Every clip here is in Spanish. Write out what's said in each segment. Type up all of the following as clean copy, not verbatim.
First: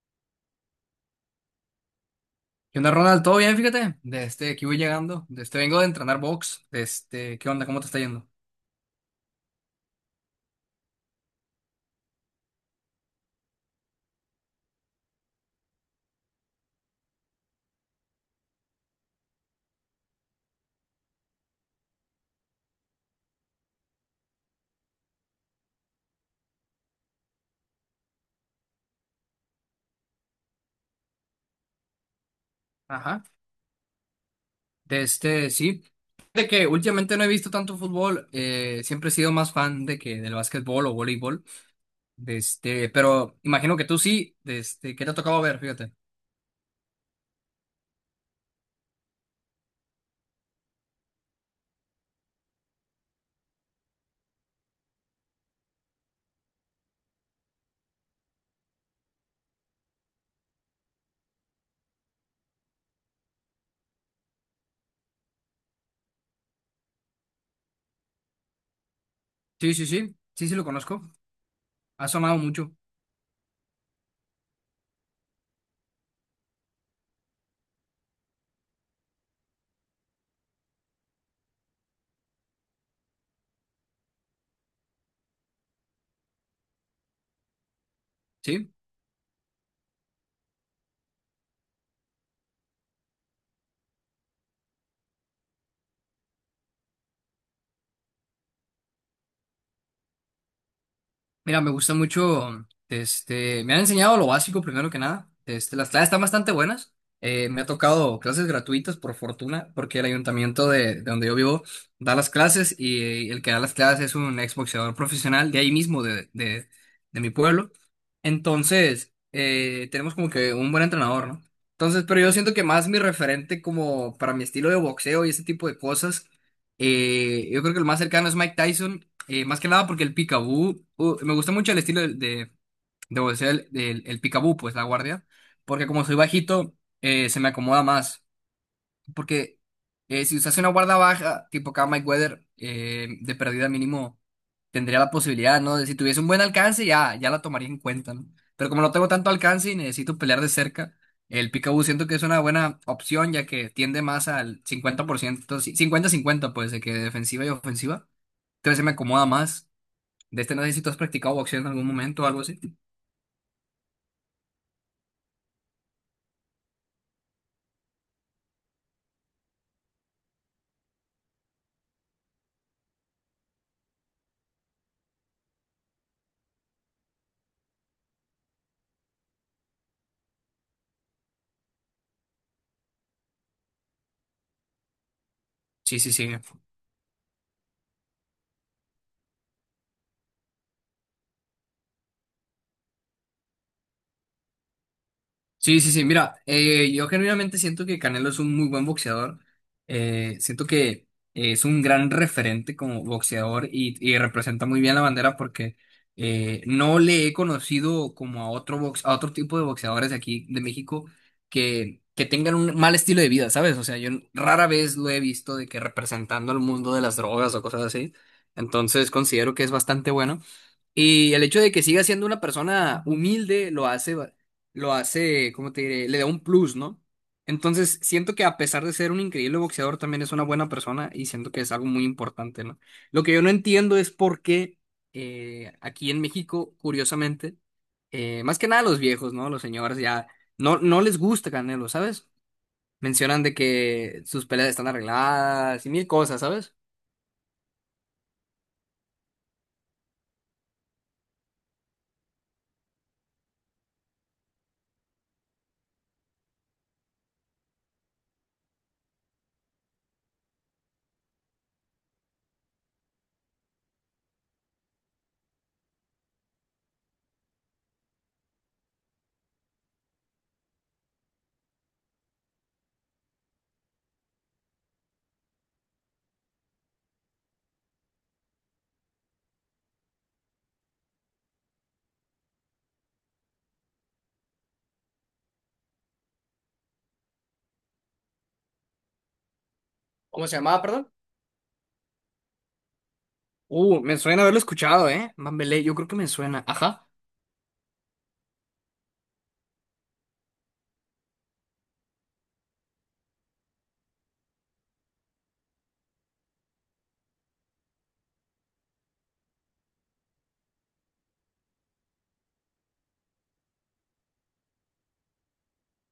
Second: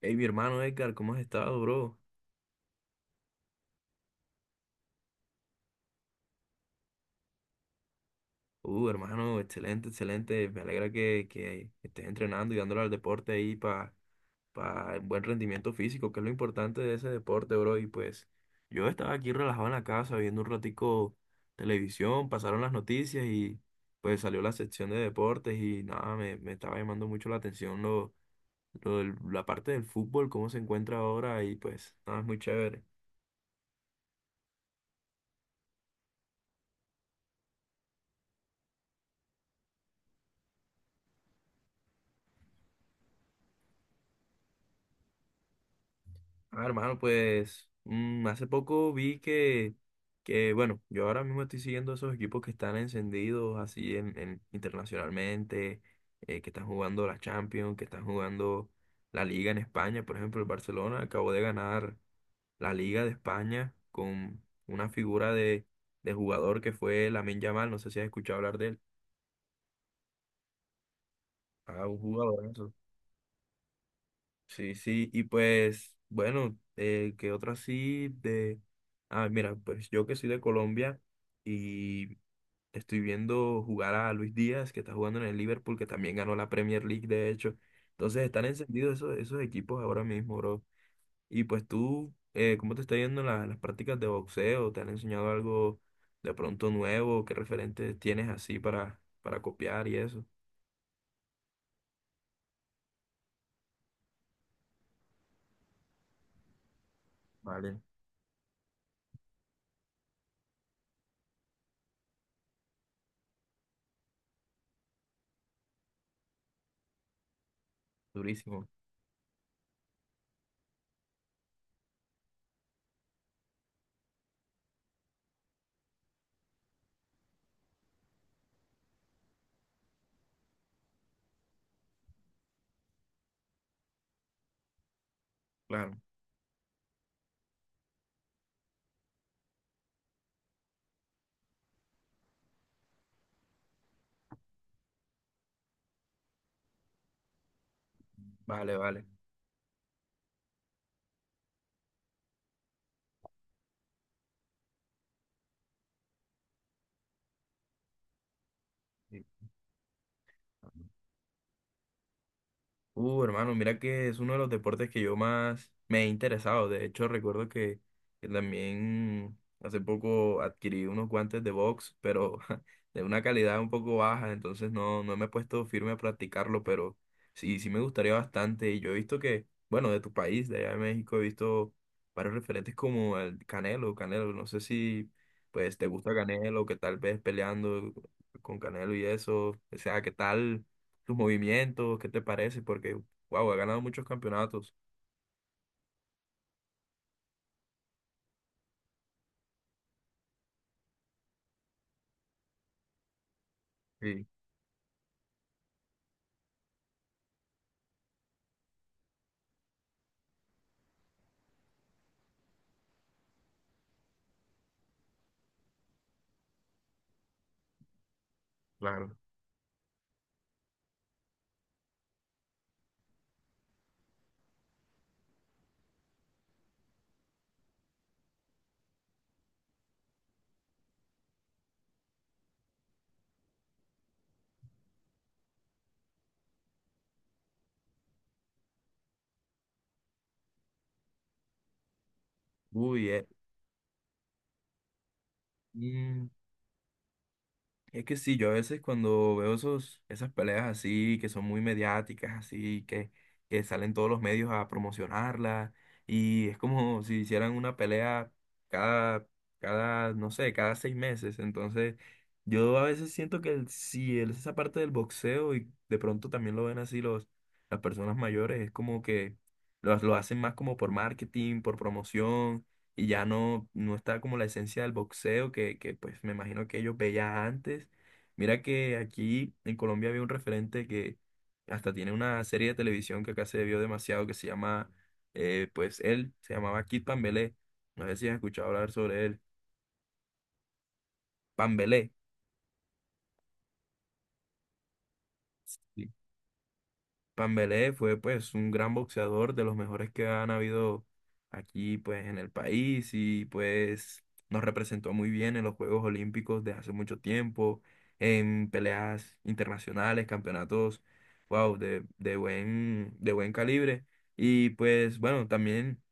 Hey, mi hermano Edgar, ¿cómo has estado, bro? ¿Qué onda, Ronald? ¿Todo bien? Fíjate, aquí voy llegando. Vengo de entrenar box. ¿Qué onda? ¿Cómo te está yendo? Hermano, excelente, excelente. Me alegra que estés entrenando y dándole al deporte ahí para buen rendimiento físico, que es lo importante de ese deporte, bro. Y pues yo estaba aquí relajado en la casa viendo un ratico televisión, pasaron las noticias y pues salió la sección de deportes y nada, me estaba llamando mucho la atención la parte del fútbol, cómo se encuentra ahora y pues nada, es muy chévere. Ajá. Sí. De que últimamente no he visto tanto fútbol. Siempre he sido más fan de que del básquetbol o voleibol. Pero imagino que tú sí. ¿Qué te ha tocado ver? Fíjate. Ah, hermano, pues hace poco vi que, bueno, yo ahora mismo estoy siguiendo esos equipos que están encendidos así internacionalmente, que están jugando la Champions, que están jugando la Liga en España. Por ejemplo, el Barcelona acabó de ganar la Liga de España con una figura de jugador que fue Lamine Yamal. No sé si has escuchado hablar de él. Sí, sí, sí. Sí, sí lo conozco. Ah, un Ha sonado jugador. mucho. Sí, sí, y pues, bueno, ¿qué otro así de? Ah, mira, pues yo que soy de Colombia y estoy viendo jugar a Luis Díaz, que está jugando en el Liverpool, que también ganó la Premier League, de hecho. Entonces están Sí. encendidos esos equipos ahora mismo, bro. Y pues tú, ¿cómo te está yendo en las prácticas de boxeo? ¿Te han enseñado algo de pronto nuevo? ¿Qué referentes tienes así para copiar y eso? Mira, me gusta mucho, me han enseñado lo básico primero que nada. Las clases están bastante buenas. Me ha Vale, tocado clases gratuitas por fortuna, porque el ayuntamiento de donde yo vivo da las clases, y el que da las clases es un exboxeador profesional de ahí mismo, de mi pueblo. durísimo, Entonces, tenemos como que un buen entrenador, ¿no? Entonces, pero yo siento que más mi referente, como para mi estilo de boxeo y ese tipo de cosas, yo creo que el más cercano es Mike Tyson, más que nada porque el picaboo, me gusta mucho el estilo de boxeo, el picaboo, pues la guardia, porque claro. como soy bajito, se me acomoda más. Porque si usas una guarda baja, tipo acá Mike Weather, de pérdida mínimo, tendría la posibilidad, ¿no? De si tuviese un buen alcance, ya la tomaría en cuenta, ¿no? Pero Vale, como no vale. tengo tanto alcance y necesito pelear de cerca, el picaboo siento que es una buena opción, ya que tiende más al 50%, sí, cincuenta cincuenta pues, de que defensiva y ofensiva. Entonces se me Sí. acomoda más. De este no sé si tú has practicado boxeo en algún momento o algo así. Hermano, mira que es uno de los deportes que yo más me he interesado. De hecho, recuerdo que también hace poco adquirí unos guantes de box, pero de una calidad un poco baja, entonces no, no me he puesto firme a practicarlo, pero sí, sí me gustaría bastante. Y yo he visto que, bueno, de tu país, de allá de México, he visto varios referentes como el Canelo, no sé si pues te Sí, sí, gusta sí. Canelo, que tal vez peleando con Canelo y eso, o sea, ¿qué tal tus movimientos, qué te parece? Porque, wow, ha ganado muchos campeonatos. Sí, sí, sí. Mira, yo genuinamente siento que Canelo es un muy buen boxeador. Siento que es un gran referente como boxeador y Sí, representa muy bien la bandera porque no le he conocido como a otro box, a otro tipo de boxeadores de aquí de México que tengan un mal estilo de vida, ¿sabes? O sea, yo rara vez lo he visto de que representando al mundo de las drogas o cosas así. Entonces claro. considero que es bastante bueno. Y el hecho de que siga siendo una persona humilde lo hace, lo hace, ¿cómo te diré? Le da un plus, ¿no? Entonces, siento que a pesar de ser un increíble boxeador, también es una buena persona y siento que es algo muy importante, ¿no? Lo que yo no entiendo es por qué aquí en México, curiosamente, más que nada los viejos, ¿no? Los señores ya no les gusta Canelo, ¿sabes? Uy, Mencionan de que sus peleas están arregladas y mil eh, cosas, ¿sabes? es que sí, yo a veces cuando veo esas peleas así, que son muy mediáticas, así, que salen todos los medios a promocionarla, y es como si hicieran una pelea cada, cada, no sé, cada 6 meses. Entonces, yo a veces siento que el- si el- esa parte del boxeo, y de pronto también lo ven así las personas mayores, es como que lo hacen más como por marketing, por promoción y ya no, no está como la esencia del boxeo que pues me imagino que ellos veían antes. Mira que aquí en Colombia había un referente que hasta tiene una serie de televisión que acá se vio demasiado que se llama, pues él se llamaba Kid Pambelé. No sé si has escuchado hablar sobre él. ¿Cómo se llamaba, perdón? Pambelé. Me suena haberlo escuchado, ¿eh? Mambelé, yo creo Sí. que me suena. Ajá. Pambelé fue pues un gran boxeador, de los mejores que han habido aquí pues en el país y pues nos representó muy bien en los Juegos Olímpicos de hace mucho tiempo, en peleas internacionales, campeonatos, wow, de buen calibre. Y pues bueno, también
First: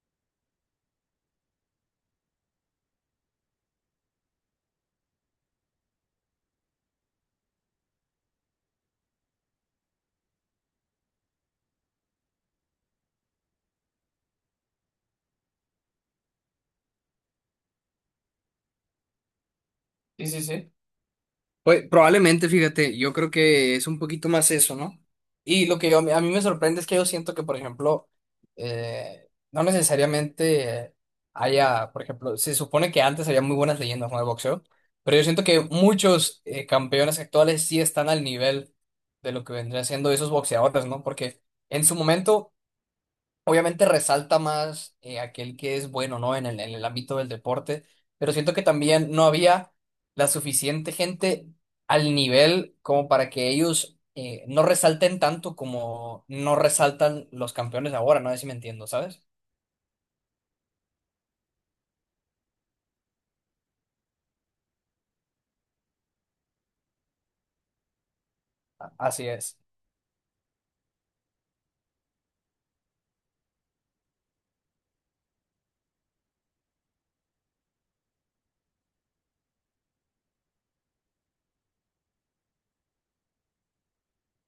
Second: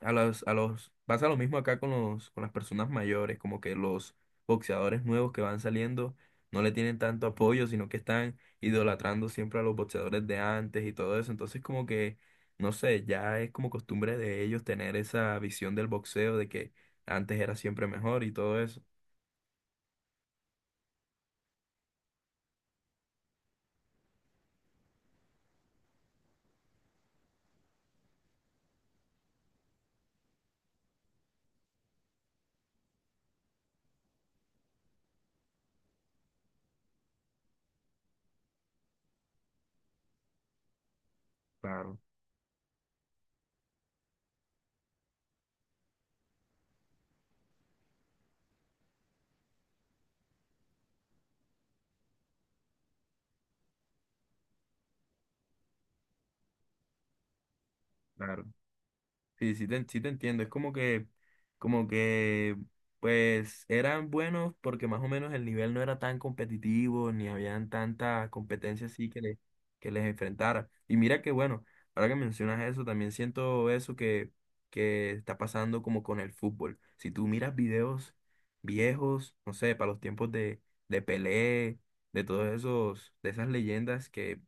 pasa lo mismo acá con con las personas mayores, como que los boxeadores nuevos que van saliendo no le tienen tanto apoyo, sino que están idolatrando siempre a los boxeadores de antes y todo eso. Entonces como que, no sé, ya es como costumbre de ellos tener esa visión del boxeo de que antes era siempre mejor y todo eso. Sí, sí, sí. Pues probablemente, fíjate, yo creo que es un poquito más eso, ¿no? A mí me sorprende es que yo siento que, por ejemplo, no necesariamente haya, por ejemplo, se supone que antes había muy buenas leyendas no de boxeo, pero yo siento que muchos campeones actuales sí están al nivel de lo que vendrían siendo esos boxeadores, ¿no? Porque en su Claro, momento obviamente resalta más aquel que es bueno, ¿no? En el ámbito del deporte, pero siento que también no había la suficiente gente al nivel como para que ellos no resalten tanto como no resaltan los campeones ahora, no sé claro. si me entiendo, ¿sabes? Sí, sí te entiendo. Es como que, pues, eran buenos porque más o menos el nivel no era tan competitivo, ni habían tanta competencia A- así Así es, que les enfrentara. Y mira que, bueno, ahora que mencionas eso, también siento eso que está pasando como con el fútbol. Si tú miras videos viejos, no sé, para los tiempos de Pelé, de todos esos, de esas leyendas que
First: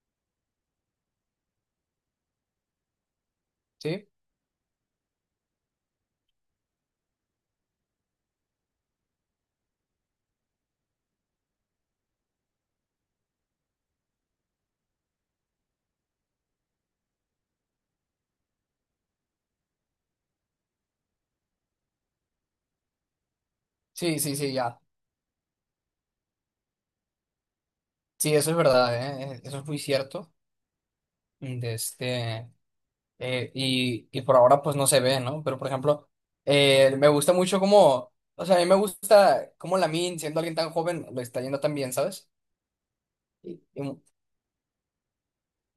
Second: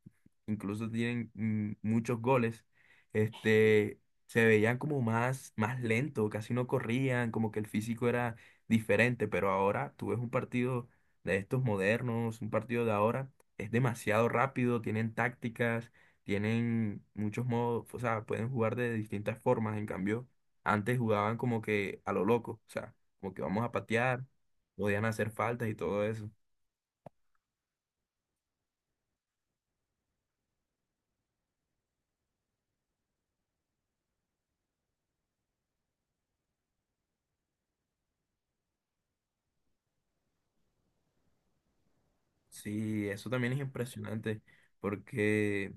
incluso tienen muchos goles. Este, ¿sí? se veían como más, más lento, casi no corrían, como que el físico era diferente, pero ahora tú ves un partido de estos modernos, un partido de ahora, es demasiado rápido, tienen tácticas, tienen muchos modos, o sea, pueden jugar de distintas formas, en cambio, antes jugaban como que a lo loco, o sea, como que vamos a Sí, patear, sí, sí, ya. podían hacer faltas y todo eso. Sí, eso es verdad, ¿eh? Eso es muy cierto. De este... y por ahora pues no se ve, ¿no? Pero por ejemplo, me gusta mucho cómo, o sea, a mí me gusta cómo Lamin, siendo alguien tan joven, lo está yendo tan bien, ¿sabes? Sí, eso también es Y, y- impresionante, porque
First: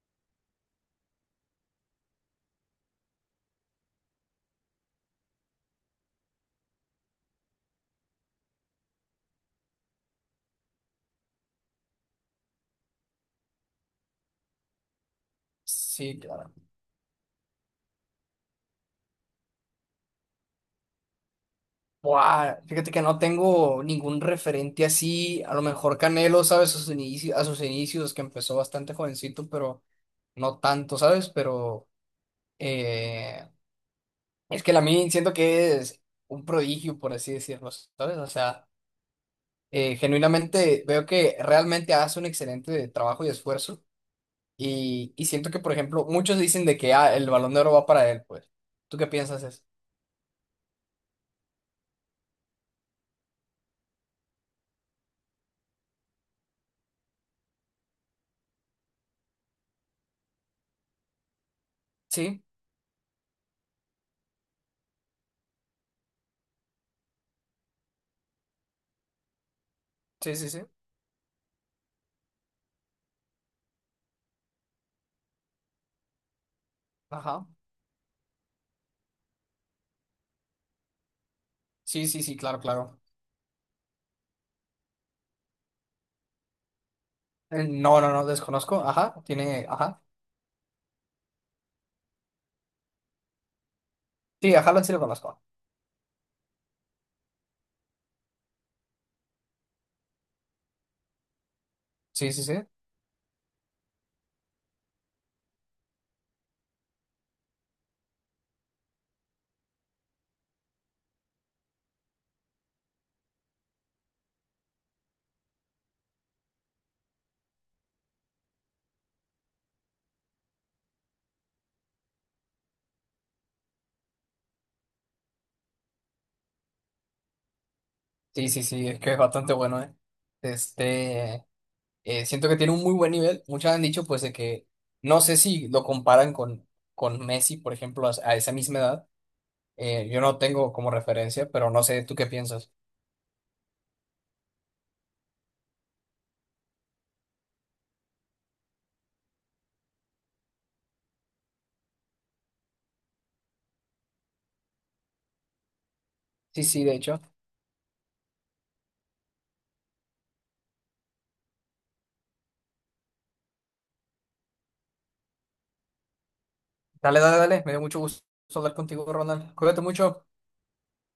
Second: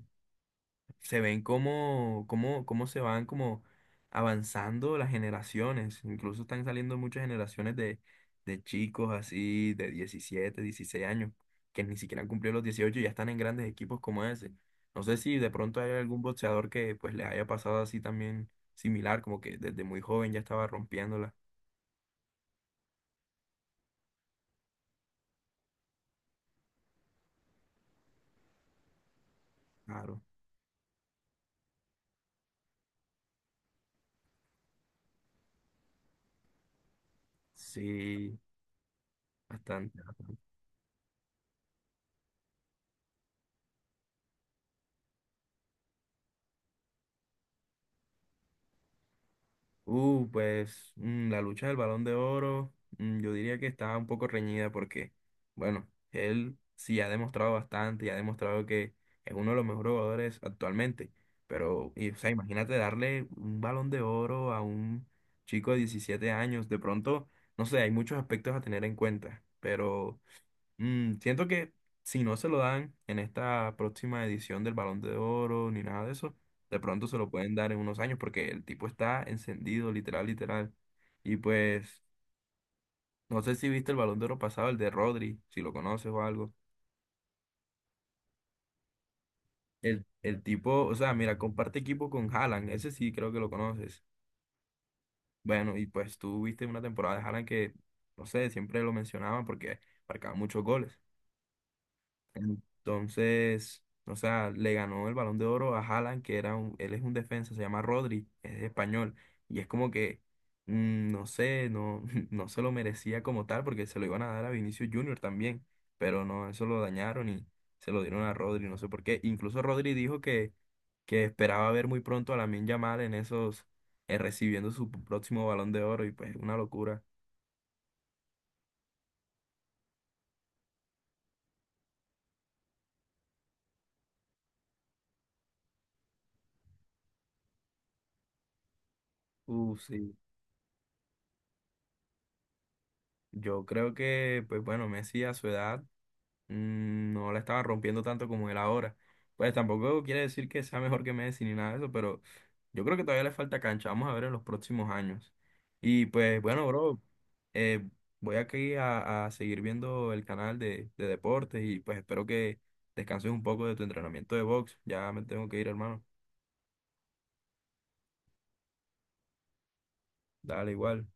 se ven cómo se van como avanzando las generaciones. Incluso están saliendo muchas generaciones de chicos así de 17 16 años, que ni siquiera han cumplido los 18 y ya están en grandes equipos como ese. No sé si de pronto hay sí, algún claro. boxeador que pues le haya pasado así también similar, como que desde muy joven ya estaba rompiéndola. Buah, fíjate que no tengo ningún referente así, a lo mejor Canelo, ¿sabes? A sus inicios, que empezó bastante jovencito, pero Claro, no tanto, ¿sabes? Pero eh, es que Lamin siento que es un prodigio, por así decirlo, ¿sabes? O sí, sea... bastante. genuinamente veo que realmente hace un excelente trabajo y esfuerzo. Y siento que, por ejemplo, muchos dicen de que ah, el Balón de Oro va para él, pues. ¿Tú qué piensas eso? Pues la lucha del Balón de Oro, yo diría que está un poco reñida porque, bueno, él sí ha demostrado bastante y ha demostrado que es uno de los mejores jugadores actualmente. Pero, o sea, Sí, imagínate darle un Balón de Oro a un chico de 17 años. De pronto, no sé, hay muchos aspectos a tener en cuenta, pero sí, sí, sí. Siento que si no se lo dan en esta próxima edición del Balón de Oro ni nada de eso, de pronto se lo Ajá. pueden dar en unos años porque el tipo está encendido, literal, literal. Y pues, Sí, sí, sí, claro, claro. no sé si viste el Balón de Oro pasado, el de Rodri, si lo conoces o algo. No, no, no, desconozco. Ajá, tiene, ajá. El tipo, o sea, mira, comparte equipo con Haaland, ese sí creo que lo conoces. Sí, ajá, sí lo conozco. Bueno, y pues tú viste una temporada de Haaland que, no sé, siempre lo mencionaban porque marcaba muchos goles. Sí, sí, sí. Entonces, o sea, le ganó el Balón de Oro a Haaland, que era él es un defensa, se llama Rodri, es español. Y es como que, no sé, no, no se lo merecía como tal, porque se lo iban a dar a Vinicius Junior también. Pero no, eso lo dañaron y se lo dieron a Rodri, no sé por qué. Incluso Rodri dijo que esperaba ver muy pronto a Lamine Yamal en esos, recibiendo su próximo Balón de Oro, y pues una locura. Sí, sí, sí, es que es bastante bueno, ¿eh? Este, siento que tiene un muy buen nivel. Muchos han dicho, pues, de que no sé si lo comparan con Messi, por ejemplo, a esa misma edad. Sí. Yo no tengo como referencia, pero no sé tú qué piensas. Yo creo que, pues bueno, Messi a su edad, no la estaba rompiendo tanto como él ahora. Pues tampoco quiere decir que sea mejor que Messi ni nada de eso, pero yo creo que todavía le falta cancha. Vamos a ver en los próximos años. Y pues Sí, bueno, sí, de bro, hecho. eh, voy aquí a seguir viendo el canal de deportes y pues espero que descanses un poco de tu entrenamiento de box. Ya me tengo que ir, hermano. Dale, dale, dale. Me dio mucho gusto hablar contigo, Ronald. Cuídate mucho. Dale igual.